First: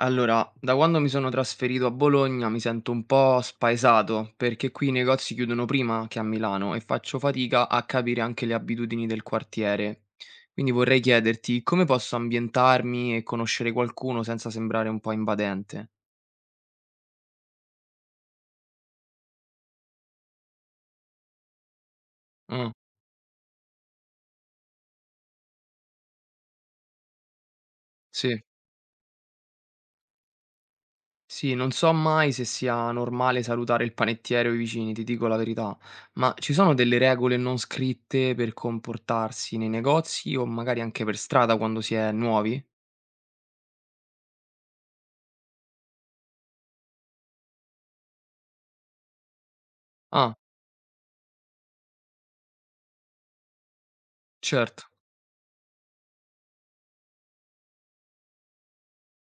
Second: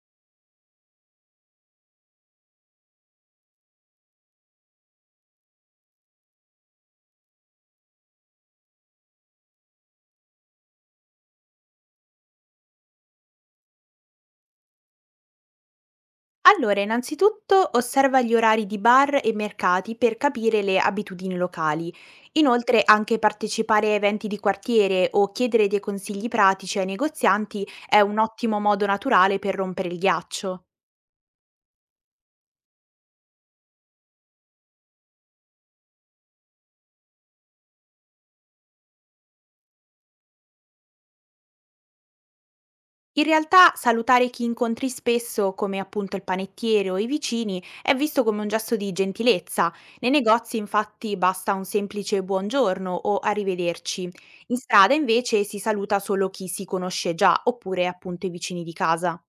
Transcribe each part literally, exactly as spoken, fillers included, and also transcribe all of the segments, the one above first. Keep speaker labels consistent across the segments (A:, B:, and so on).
A: Allora, da quando mi sono trasferito a Bologna mi sento un po' spaesato perché qui i negozi chiudono prima che a Milano e faccio fatica a capire anche le abitudini del quartiere. Quindi vorrei chiederti come posso ambientarmi e conoscere qualcuno senza sembrare un po' invadente.
B: Allora, innanzitutto osserva gli orari di bar e mercati per capire le abitudini locali.
A: Ah,
B: Inoltre, anche partecipare a eventi di quartiere o chiedere dei consigli pratici ai negozianti è un
A: sì.
B: ottimo modo naturale per rompere il ghiaccio.
A: Sì, non so mai se sia normale salutare il panettiere o i vicini, ti dico la verità, ma ci sono delle regole non scritte per comportarsi nei negozi o magari anche per strada quando si è nuovi?
B: In realtà salutare chi incontri spesso, come appunto il panettiere o i vicini, è visto come un gesto di gentilezza. Nei
A: Ah,
B: negozi infatti basta un semplice buongiorno o arrivederci. In
A: certo.
B: strada invece si saluta solo chi si conosce già, oppure appunto i vicini di casa.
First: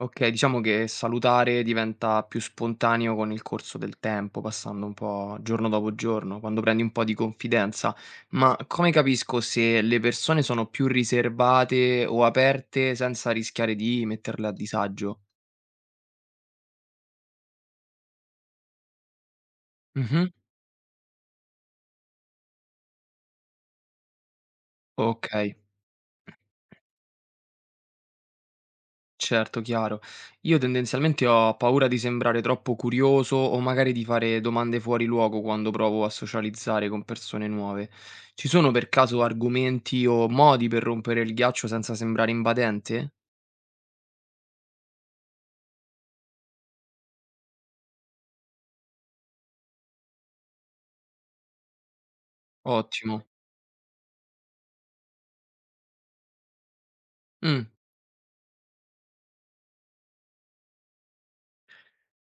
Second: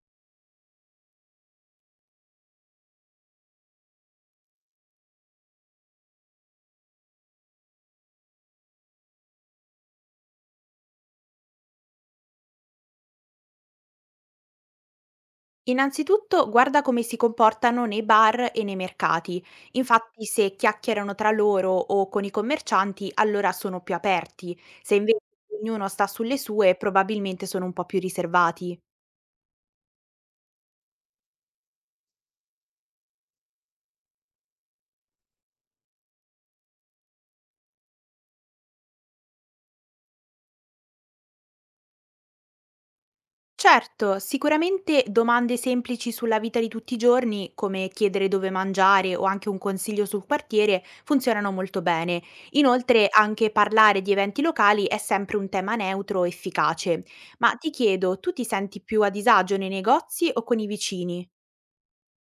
A: Okay, diciamo che salutare diventa più spontaneo con il corso del tempo, passando un po' giorno dopo giorno, quando prendi un po' di confidenza. Ma come capisco se le persone sono più riservate o aperte senza rischiare di metterle a disagio?
B: Innanzitutto guarda come si comportano nei bar e nei mercati. Infatti
A: Mh-mh.
B: se chiacchierano tra loro o con i commercianti, allora sono più aperti. Se invece
A: Okay.
B: ognuno sta sulle sue, probabilmente sono un po' più riservati.
A: Certo, chiaro. Io tendenzialmente ho paura di sembrare troppo curioso o magari di fare domande fuori luogo quando provo a socializzare con persone nuove. Ci sono per caso argomenti o modi per rompere il ghiaccio senza sembrare invadente?
B: Certo, sicuramente domande semplici sulla vita di tutti i giorni, come chiedere dove mangiare o anche un consiglio sul quartiere, funzionano molto bene. Inoltre,
A: Ottimo.
B: anche parlare di eventi locali è sempre un tema neutro, efficace. Ma
A: Mm.
B: ti chiedo, tu ti senti più a disagio nei negozi o con i vicini?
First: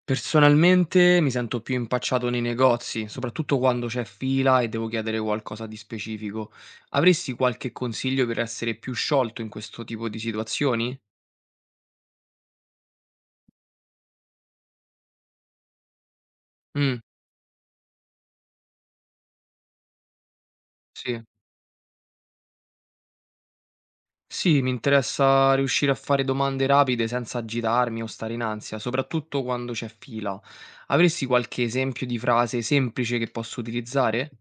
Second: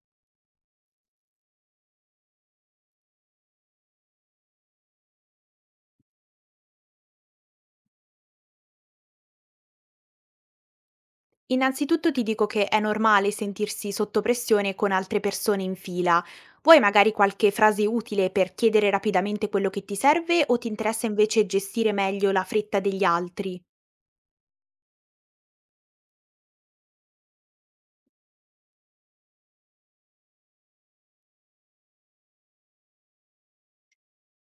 A: Personalmente mi sento più impacciato nei negozi, soprattutto quando c'è fila e devo chiedere qualcosa di specifico. Avresti qualche consiglio per essere più sciolto in questo tipo di situazioni?
B: Innanzitutto ti dico che è normale sentirsi sotto pressione con altre persone in fila. Vuoi
A: Mm,
B: magari qualche frase utile per chiedere rapidamente quello che ti serve o ti interessa
A: sì.
B: invece gestire meglio la fretta degli altri?
A: Sì, mi interessa riuscire a fare domande rapide senza agitarmi o stare in ansia, soprattutto quando c'è fila. Avresti qualche esempio di frase semplice che posso utilizzare?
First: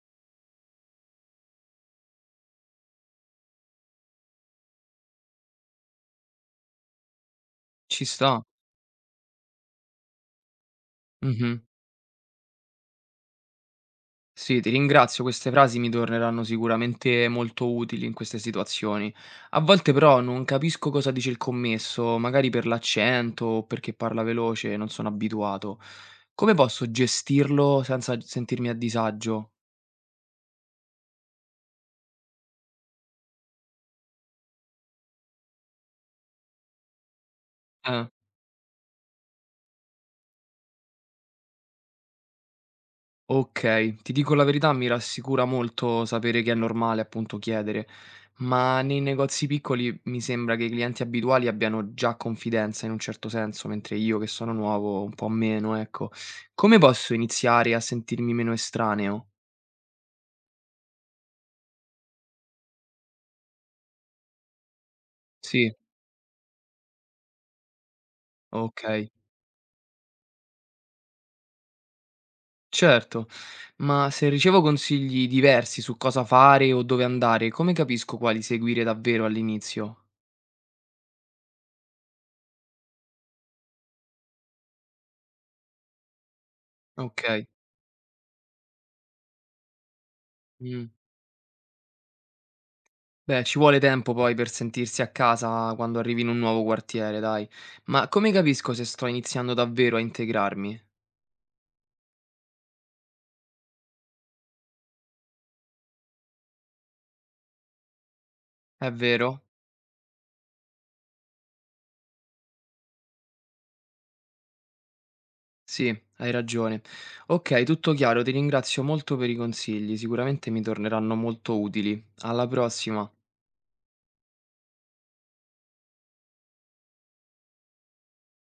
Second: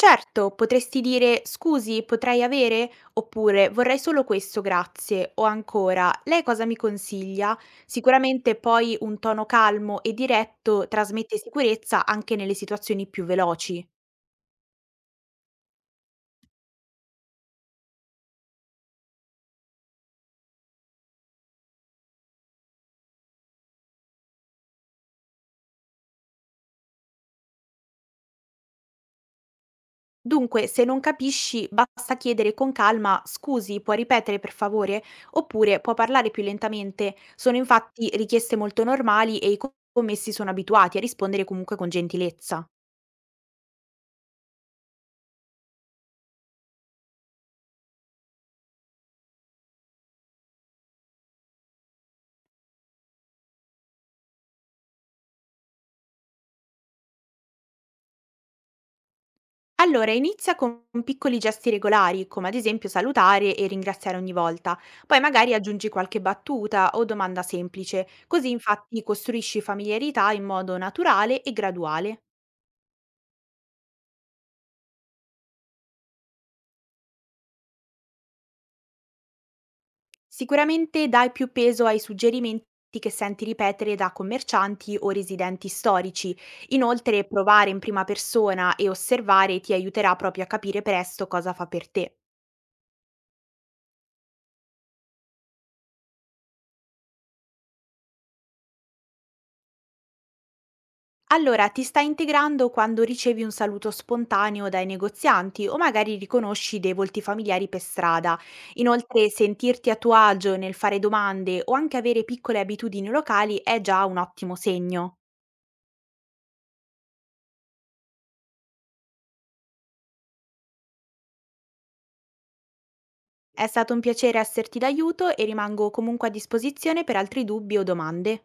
B: Certo, potresti dire scusi, potrei avere? Oppure vorrei solo questo, grazie. O ancora, lei cosa mi consiglia?
A: Ci sta.
B: Sicuramente poi un tono calmo e diretto trasmette
A: Mhm.
B: sicurezza anche nelle situazioni più veloci.
A: Sì, ti ringrazio, queste frasi mi torneranno sicuramente molto utili in queste situazioni. A volte però non capisco cosa dice il commesso, magari per l'accento o perché parla veloce, non sono abituato. Come posso gestirlo senza sentirmi a disagio?
B: Dunque, se non capisci, basta chiedere con calma: "Scusi, può ripetere per favore?" Oppure può parlare più lentamente. Sono infatti
A: Eh.
B: richieste molto normali e i co- commessi sono abituati a rispondere comunque con gentilezza.
A: Okay, ti dico la verità, mi rassicura molto sapere che è normale appunto chiedere, ma nei negozi piccoli mi sembra che i clienti abituali abbiano già confidenza in un certo senso, mentre io che sono nuovo un po' meno, ecco. Come posso iniziare a sentirmi meno estraneo?
B: Allora, inizia con piccoli gesti regolari, come ad esempio salutare e ringraziare ogni volta. Poi magari
A: Sì,
B: aggiungi qualche battuta o domanda semplice, così infatti
A: okay,
B: costruisci familiarità in modo naturale e graduale.
A: certo, ma se ricevo consigli diversi su cosa fare o dove andare, come capisco quali seguire davvero all'inizio?
B: Sicuramente dai più peso ai suggerimenti che senti ripetere da commercianti o residenti storici. Inoltre,
A: Okay,
B: provare in prima persona e osservare ti aiuterà proprio a capire
A: mh.
B: presto cosa fa per te.
A: Beh, ci vuole tempo poi per sentirsi a casa quando arrivi in un nuovo quartiere, dai. Ma come capisco se sto iniziando davvero a integrarmi?
B: Allora, ti sta integrando quando ricevi un saluto spontaneo dai negozianti o magari riconosci dei volti familiari per strada.
A: È
B: Inoltre,
A: vero?
B: sentirti a tuo agio nel fare domande o anche avere piccole abitudini locali è già un ottimo segno.
A: Sì, hai ragione. Ok, tutto chiaro, ti ringrazio molto per i consigli, sicuramente mi torneranno molto utili. Alla prossima.
B: È stato un piacere esserti d'aiuto e rimango comunque a disposizione per altri dubbi o domande.